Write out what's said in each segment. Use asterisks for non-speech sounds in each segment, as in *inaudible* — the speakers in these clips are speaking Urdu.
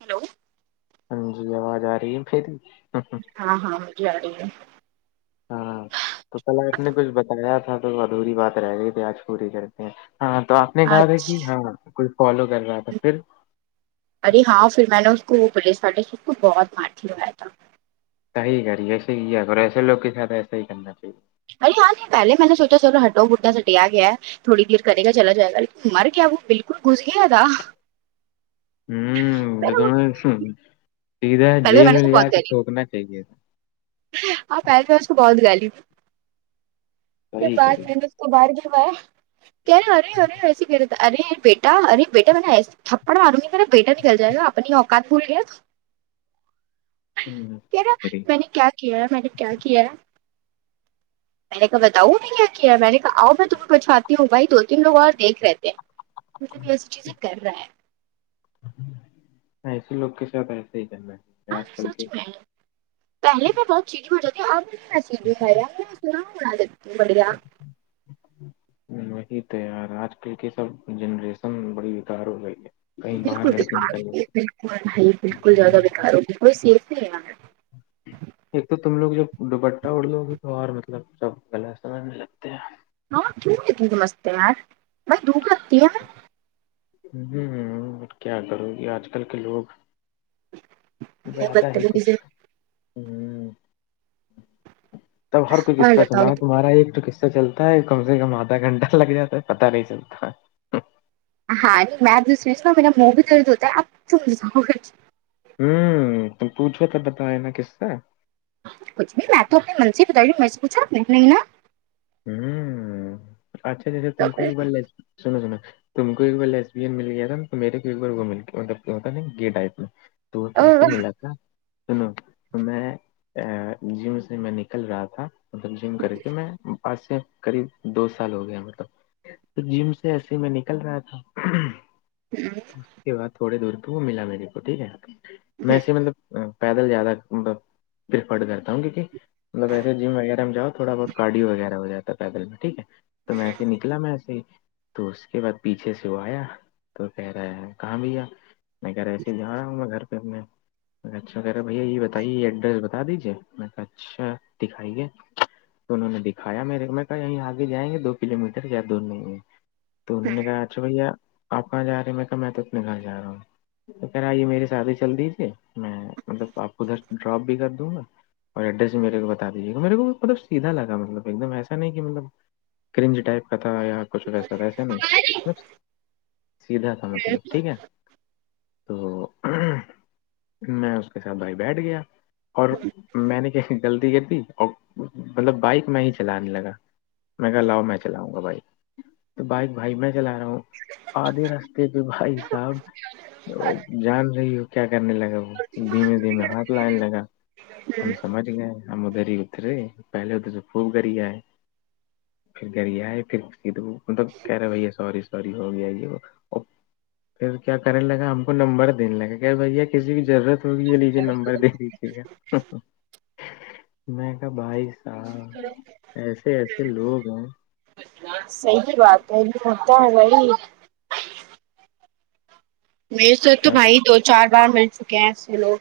ہیلو ہاں جی آواز آ رہی ہے پھر ہاں ہاں مجھے ارہی ہے ہاں تو کل آپ نے کچھ بتایا تھا تو ادھوری بات رہ گئی تھی آج پوری کرتے ہیں ہاں تو آپ نے کہا تھا اچھا کہ ہاں کچھ فالو کر رہا تھا پھر ارے ہاں پھر میں نے اس کو پولیس والے سے بہت مارتیوایا تھا صحیح کریے ایسے کیا کرو ایسے لوگ کے ساتھ ایسے ہی کرنا چاہیے ار ہاں نہیں پہلے میں نے سوچا چلو ہٹو گردہ سٹیا اگیا ہے تھوڑی دیر کرے گا چلا جائے گ لیکن مر کیا وہ بالکل گھس گیا تھا ہوں تم نے سیدھا جیل میں لیا کے تھٹوکنا چاہیے آپ پہلے میں *unintelligible* تو صحیح کری باہر کی ہوا ہے کہے ہرے ہرے ویسیے کر رہے ارے بیٹا ارے بیٹا میں نے تھپڑا ماروگا تیرا بیٹا نکل جائے گا اپنی اوقات بھول گیا ہوں، کہ صحیح رہا کری ے میں نے کیا کیا ہے میں نے کیا کیا ہے *inaudible* میں نے کہا بتاؤ نہیں کیا میں نے کہا آؤ میں تمہیں پچھاتی ہوں بھائی دو تین لگ اور دیکھ رہتے ہیں مب بھی ایسی چیزیں کر رہا ہیں ایسے لوگ کے ساتھ ایسا ہی کرنا ہے سچ میں پہلے میں بہت چیزیں ہو جاتی اب ی بھی خ سنا ہو بڑھیا *unintelligible* وہی تیار آج کل کی سب جنریشن بڑی وتار ہو گئی ہے کہیں باہر بالکل لڑکے نکل باری بالکل بھائی بالکل زیادہ بکھار ہوگی کوئی سیف نہیں ہے *inaudible* ایک تو تم لوگ جب دوپٹہ اڑ دوو گے تو اور مطلب سب گغلط سمجھنے لگتے ہیں ہاں کیوںتیمستتے میںار بائی دکھتی ہے *unintelligible* ہوں ہ کیا کرو گی آج کل کے لوگ میں زیادہ ہی بدتمیزی کچھ سے ہ تب ہر کوئی اور قصہ بتاؤ سنا ہے تمہارا ایک تو قصہ چلتا ہے کم سے کم آدھا گھنٹہ لگ جاتا ہے پتا نہیں چلتا ہاں نہیں میپ دوسریس نا میرا مو بھی درد ہوتا ہے آپ ت جاؤ گ ہوں تم پوچھو ت بتائے نا کسسا سے کچھ بھی میں تو اپنے من سے ہی بتائیوں میں سے پچھا اپ نا ہوں اچھا اچھا اچھا تم کو بول ل سناو سناو تم کو ایک بار لیسین مل گیا تھا نا میرے کو ایک بار وہ مل نا گی ٹائپ میں تو وہ کیسے ملا تھا سنو تو میں جم سے میں نکل رہا تھا مطلب جم کر کے میں پس سے قریب دو سال ہو گیا مطلب تو جم سے ایسے میں نکل رہا تھا اس کے بعد تھوڑے دور پہ وہ ملا میرے کو ٹھیک ہے میں سےے مطلب پیدل زیادہ مب پرفرڈ کرتا ہوں کیونکہ مطلبسے جم وغیرہ میں جؤ تھوڑا بہت گای وغیرہ ہو جاتا پیدل میں ٹھیک ہے تو میں ایسے ہی نکلا میںسے ہی تو اس کے بعد پیچھے سے وہ آیا تو کہہ رہا ہے کہاں بیا میں گھر ایس ہی جا رہا ہوں میں گھر پہھر میں اچھا کہ رہ بھیا یہ بتائیے یہ ایڈریس بتا دیجیے م اچھا دکھائیے تو انہوں نے دکھایا میرے میں کہ یہیں آگے جائیں گے دو کلو میٹر یا دور نہیں ہے تو انہوں نے کہا اچھا بھیا آپ کہاں جا رہے ہیں میں کہا میں تو انے کہاں ج رہا ہوں تو خ آئیے میرے ساد ہی چل دی تھی میں مطلب آپ کو ادھر ڈراپ بھی کر دوں گا اور ایڈریس میرے کو ب دیجیےا میرے کو مطل سیدھا لگا مطلب ایک دم ایسا نہیں کہ مطلب کرنج ٹائپ کا تھا یا کچھ ویسا ایسا نہیں سیدیدھا تھا مطلب ٹھیک ہے تو میں اس کے ساتھ بھائی بیٹھ گیا اور میں نے کہ غلطی کر دی اور مطلب بائک میں ہی چلانے لگا میں کہ لاؤ میں چلاؤں گا بھائی تو بائک بھائی میں چلا رہا ہوں آدھے راستے پہ بھائی صاحب جان رہی ہو کیا کرنے لگا وہ دھیمے دھیمے ہاتھ لانے لگا ہم سمجھ ہم لوگ ادھر ہی اترے پواہلے خوب گریا ہے پھر گریا ہے پھر مطلب کہ رہے بی ہے سوری اری ہو گیا ج وہ *unintelligible* پھر کیا کرنے لگا ہم کو نمبر دینے لگا کیا بھیا کسی کی ضرورت تھڑ یہ لیجے نمبر دے دیجیے گا میں کہ بائیس سال *inaudible* ایسے ایسے لوگ ہیں صحی بات ہے ہوتا ہے وہی میرے سے تو بھائی دو چار بار مل چکے ہیں ایسے لوگ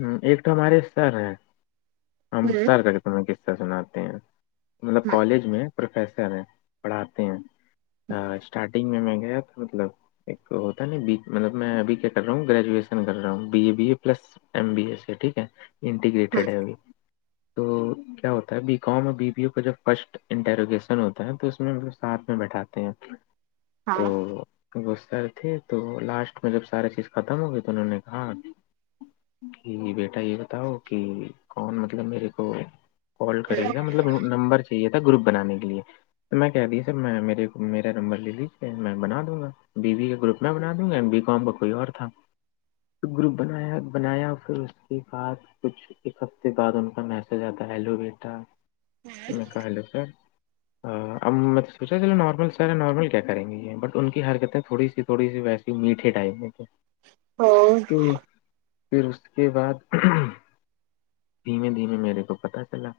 ہ ایک تو ہمارے سر ہیں ہم ہ سر کا کہ تمیں قسہ سناتے ہیں مطلب ہ کالج میں پروفیسر ہیں پڑھاتے ہیں اسٹارٹنگ میں گیا تھا مطلب ایک ہوتا ہے ن مطلب میں ابھی کیا کر رہا ہوں گریجویشن کر رہا ہوں B A B A plus M B S ہے ٹھیک ہے انٹیگریٹڈ ہے ابھی تو کیا ہوتا ہے بی کام اور بی بی یو کا جب فسٹ انٹیروگیشن ہوتا ہے تو اس میں ساتھ میں بیٹھاتے ہیں ہاں تو ہوں وہ سر تھے تو لاسٹ میں جب ساریے چیز ختم ہو گئی تو انہوں نے کہا کہ بیٹا یہ بتاؤ کہ کون مطلب میرے کو کال کریے گا مطلب نمبر چاہیے تھا گروپ بنانے کے لیے میں کہہ دی سر میں میرے کو میرا نمبر لے لیجیے میں بنا دوں گا بی بی کے گروپ میں بنا دوں گا ایم بی کام کا کوئی اور تھا گروپ بنایا بنایا پھر اس کے بعد کچھ ایک ہفتے بعد ان کا میسج آتا ہیلو بیٹا میں کہلو سر اب میں تو سوچا چلو نارمل سارا نارمل کیا کریں گی یہ بٹ ان کی حرکتیں تھوڑی سی تھوڑی سی ویس میٹے ٹائپ میں ہ تو پھر اس کے بعد دھیمے دھیمے میرے کو پتا چلا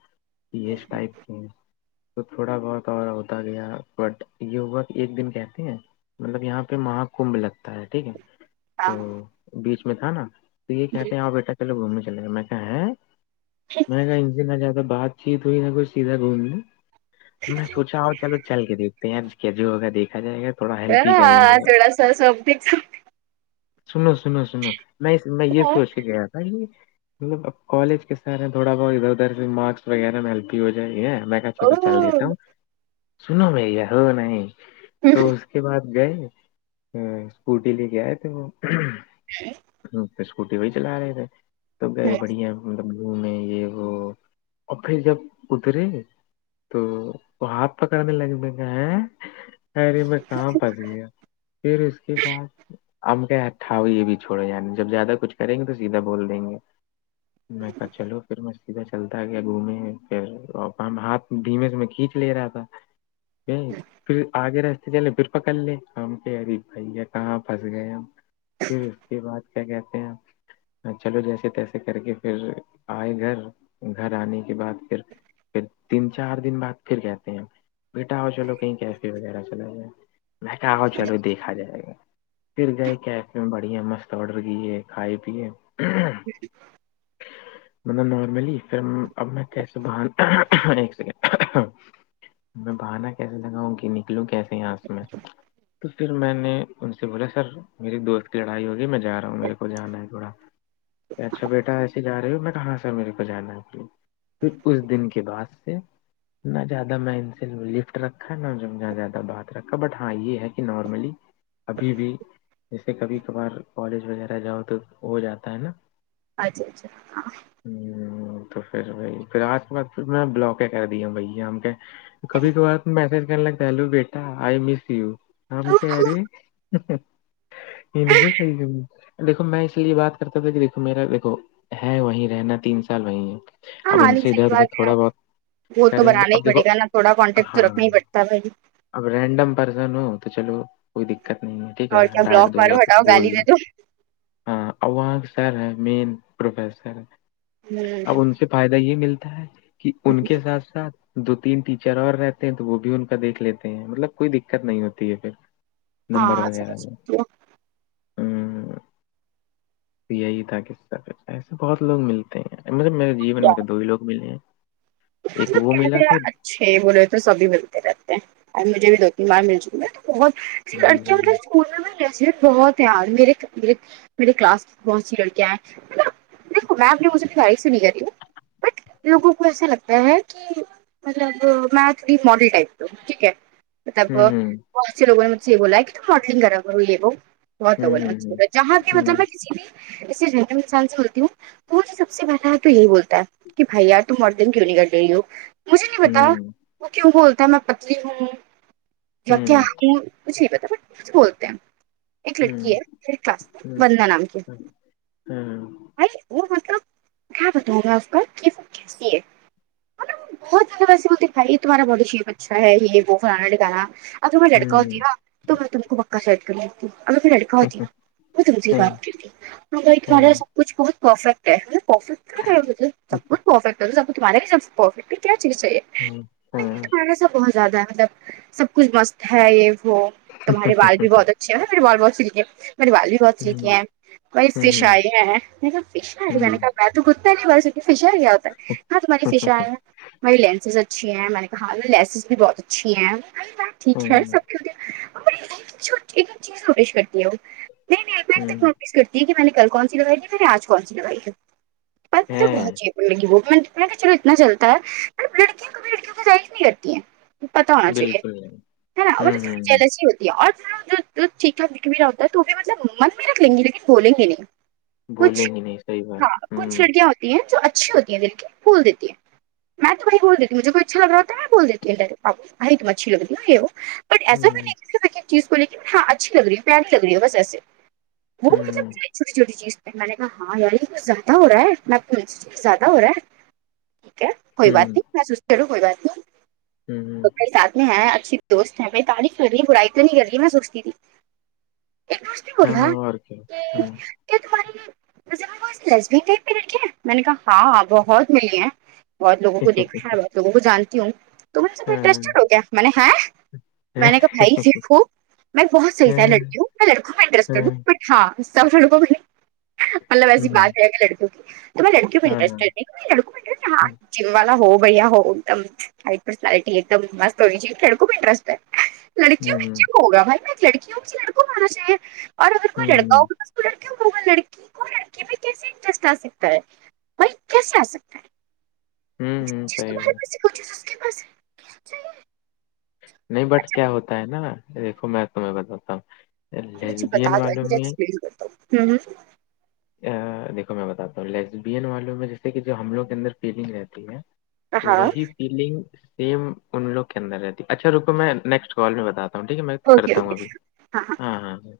کہ اس ٹائپ کے ہیں تو تھوڑا بہت اورا ہوتا گیا بٹ یوک ایک دن کہتے ہیں مطلب یہاں پہ مہ کمب لگتا ہے ٹھیک ہے ہاں تو بیچ میں تھا نا تو یہ کہتے ہیں آ بیٹا چلو گھومنے چلے گا میں کہ ہے میں کہا ان سے نہ زیادہ بات چیت ہوئی نہ کچھ سیدھا گھوم میں سوچا ہ چلو چل کے دیکھتے ہیں آج کیا جو ہوگا دیکھا جائے گا تھوڑا ہیلپ ہی کریں گے کیاسڑا س سوتی سنو سنو سنو میں میں یہ ہے سوچ کے گیا تھا کہ مطلب کالج کے سر ہیں تھوڑا بہت ادھر ادھرھر مارکس وغیرہ میں ہیلپی ہو جائے ہے ا چل تو چل او دیتا ہوں سنو میںیا ہو نہیں تو اس کے بعد گئے اسکوٹی لے کے آئے تھے وہ جی ہ پ اسکوٹی وہی چلا رہے تھے تو گئے بڑھیا ملب م میں یہ وہ افریکہ بدے تو وہ ہاتھ پکڑنے لگ م گا ہے خیر یے میں کہاں پھنس گیا پھر اس کے بعد ہم ٹھا ہو یہ بھی چھوڑے جا جب زیادہ کچھ کریں گے تو سیدھا بول دیں گے میں کہا چلو پھر میں سیدھا چلتا گیا دو مہینے پھر اور ہاتھ دھیمے سے میں کھینچ لے رہا تھا نہیں پھر آگے رہ چلے پھر پکڑ لے ہم کہ ارے بھیا کہاں پھنس گئے ہم پھر اس کے بعد کیا کہتے ہیں چلو جیسے تیسے کر کے پھر آئے گھر گھر آنے کے بعد پھر پھر تین چار دن بعد پھر کہتے ہیں بیٹا آؤ چلو کہیں کیفے وغیرہ چلاائے میں کہا آؤ چلو دیک ا جائے گا پھر گئے کیفے میں بڑھیا مست آڈر کیے کھائے پیے *unintelligible* *unintelligible* مطلب نارملی پھر اب میں کیسے بات ایک سیکنڈ ہ میں بہانا کیسے لگاؤں کہ نکلوں کیسے یہ اس میں تو پھر میں نے ان سے بولا سر میری دوست کی لڑائی ہوگئی میں جا رہا ہوں میرے کو جانا ہے تھوڑا کہ اچھا بیٹا ہے جا رہے ہو میں کہاں س میرے کو جانا ہے پھر پھر اس دن کے بعد سے نہ زیادہ مینسل لفٹ رکھا نہ زیادہ بات رکھا بٹ ہاں یہ ہے کہ نارملی ابھی بھی جیسے کبھی کبھار کالج وغیرہ جاؤ تو ہو جاتا ہے نا اچھا اچھا ہاں ہ تو پھر وہی پھر آج کے بعد پھر میں بلاک کر دیا بھائی ہم کے کبھی کبھار میسج کرنے لگتا ہلو بیٹا آئی مس یو ہم کہ رہے دیکھو میں اس لیے بات کرتا تھا کہ دیکھو میرا دیکھو ہے وہیں رہنا تین سال وہیں ہے ہاں اب ہاں ان نہیں سے ا دھر صحیح ادھر بات ہے تھوڑا آپ بہت وہ تو کریں گے بنانا ہی اب دیکھو پڑے گا نا تھوڑا کانٹیکٹ تو ہاں رکھنا ہی پڑتا بھائی اب رینڈم پرسن ہو تو چلو کوئی دقت نہیں ہے ٹھیک ہے اور کیا ڈانٹ بلاک دو یا مارو کچھ ہٹاؤ بول گالی دو دے ہاں اور وہاں کے سر ہے مین پروفسر ہوں *inaudible* سے فائدہ یہ ملتا ہے کہ ان کے ساتھ ساتھ دو تین ٹیچر اور رہتے ہیں تو وہ بھی ان کا دیکھ لیتے ہیں مطلب کوئی دقت نہیں ہوتی ہے پھر ہاں سمجھ سکتی ہوں ہ یہی تھا کی سر ایسے بہت لوگ ملتے مطلب میرے جین میں تو دو ہی لوگ ملے ہیں تو ایک سب وہ ملا کہتے تھا ہیں چھ بولے تو سبھی ملتے رہتے ہیں اور مجھے بھی دو تین بار مل ج گ میں تو بہت ہوں *inaudible* ان میں نصیحت بہت ہی یار میرے مے میرے کلاس میں بہت س لڑکیاں ہے دیکو میں ا لوگوں سے باری سے بگ رہی ہوں بٹ لوگوں کو ایسا لگتا ہے ہے کہ مطلب میھ تھوڑی ماڈل ٹائپ کی ہو ٹھیک ہے مطلب ہوں بہت سے لوگوں نے مجھے بولا ہے کی ٹیم ماڈلنگ کاری کروں یے و بہ ہوں ہوں جہاں کی مطلب ہوں نا کسی جے جن انسان سے بولتی ہوں تو وہھ سب سے پہا تو یہی بولتا ہے کہ بھائی یار ت اور دن کیوں نہیں کر رہی ہو مجھے نہیں پتا ہوں وہ کیوں بولتا ہے میں پتلی ہوں ج ہوں کیا کچھ نہی پتا بوٹا مجھے بولتے ہیں ایک لڑکی ہوں ہےر کلاس وندنا نام کی ہوں وہ مطلب کہ بتاؤں مائے اسکا کے و کیسے ہے بہت زیادہ ویسے بولتے ہیں بھائی تمہارا باڈی شیپ اچھا ہے یہ وہ فھلانا دھمکانا اگر میں لڑکا ہوں ہوتی ن تو میں تم کو پکا سیٹڈ کر لیتی اگر پھر لڑکا ہوتی ن *inaudible* کچھ بہت پرفیکٹ ہے پرفیکٹ سب کچھ پرفٹ ہے سب کھ تمہارے یہ س پرفیکٹ کیا چیز چاہیے ہاں ہاں سا بہت زیادہ ہے مطلب سب کچھ مست ہے یہ وہ تمہارے بال بھی بہت اچا اچھا میرے بال بہت سلکے ہیں میرے بال بھی بہت سلکے ہیں بائی فش آئے ہیںا فشر ہے ج گتا ہے نہیں بس فشر گیا ہوتا ہے ہاں تمہاری فش ہے مری لینسز اچھی ہیں میں نے کہا لینسز بھی بہت اچھی ہیں ٹھیک ہے سب کی چیز کو پیش کرتی ہے وہ نہیں میں ایک پٹ تک نوشش کرتی ہ کہ میں نے کل کون سی لگائی تھی میر نے آج کون سی لگائی ہے پانی تو ہے بہچی پر لگ گ *inaudible* چلو اتنا چلتا ہے لڑکیوں کو بھی لڑکیوں کی طرف نہیں کرتی ہیں پتا ہونا بالکل نہیں چاہیے نا ہوں ہوں جیلسی اور چیھا دکھ بھی رہ ہوتا ہے تو وہ بھی مطلب من بھی رکھ لیں گی لیکن بولیں گے نہیں کچھ بولیں گے نہیں صحیح بات ہاں کچھ ہوں لڑکیاں ہوتی ہیں جو اچھی ہوتی ہیں دل کے بھول دیتی ہیں میں توم بول دیتی ہ مھے کوئی اچھا لگاتا ہے میں بولتیوں ڈائراب بائی تم اچھی لگتی ہو ہے ہو بٹ ایسا بھی ہوں نہیں چیز کو لے ہاں اچھی لگ رہی ہے پیاری لگ رہی ہے بس ایسے وہ مطلب ہوں چوٹی چھوٹی چیز میں نے کہا ہاں یار کچھ زیادہ ہو رہا ہے میں پ زیادہ ہو رہا ہے ٹھیک ہے کوئی بات ہوں نہیں میں سوچتے رہوں کوئی بات ہوں نہیںات نہیں اچھی دوست ہے بھائی تعریف کر رہی برائی تو نہیں کر رہی میں سوچتی تھی بلا ہاں اور کیا ہوں کیا تمہاریذبی ٹائپ لڑکی ہے میں نے کہا ہاں بہت ملی ہیں بہت لگوں کو صحیح دیکھا ہے بہت لووں کو جانتی ہوں تو م سے بات انٹرسٹیڈ ہو گیا میں نے ہیں میں نے کہا بھائی دیکھو میں بہت صحیح تھا لڑکیوں میں لڑکوں میںٹرس ہوں ہاں لڑکوں کو نہیں مطلب ایسی بات رہ گا لڑکیوں کی تو میں لڑکیوں کو انٹرسٹیڈ نہیں ک ہاں جیم والا ہو بھیا ہوگ دم فائٹ پسنالٹی ایک دم مست ہوئی جی کڑ خوب انٹرسٹ ہے لڑکیوں میں کیوں ہوگا بھائی میں ایک لڑکیوں کہ لڑکوں ہونا چاہیے اور اگر کوئی لڑکا ہوا تو لڑکیوں کوگا لڑکی کو لڑکی میں کیسے انٹرسٹ آ سکتا ہے بائی کیسے آ سکتا ہے ج چیز تمہارے پاس کو چیز اس کے پاس نہیں بٹ کیا ہوتا ہے نا دیکھو میں تمہیں بتاتا ہوں ھ لیسبین والوں میں پتااتجسپ کرتا ہوں دیکو میں بتاتا ہوں لیزبین والوں میں جیسے کہ جو حملوں کے اندر فیلنگ رہتی ہے ہاں وہی فیلنگ سیم ان لوگ کے اندر رہتی اچھا رکو میں نیکسٹ کال میں بتاتا ہ ٹھیک ہے میں اوکے کرتا ہوں اوکے ابھی ہاں ہاں ہ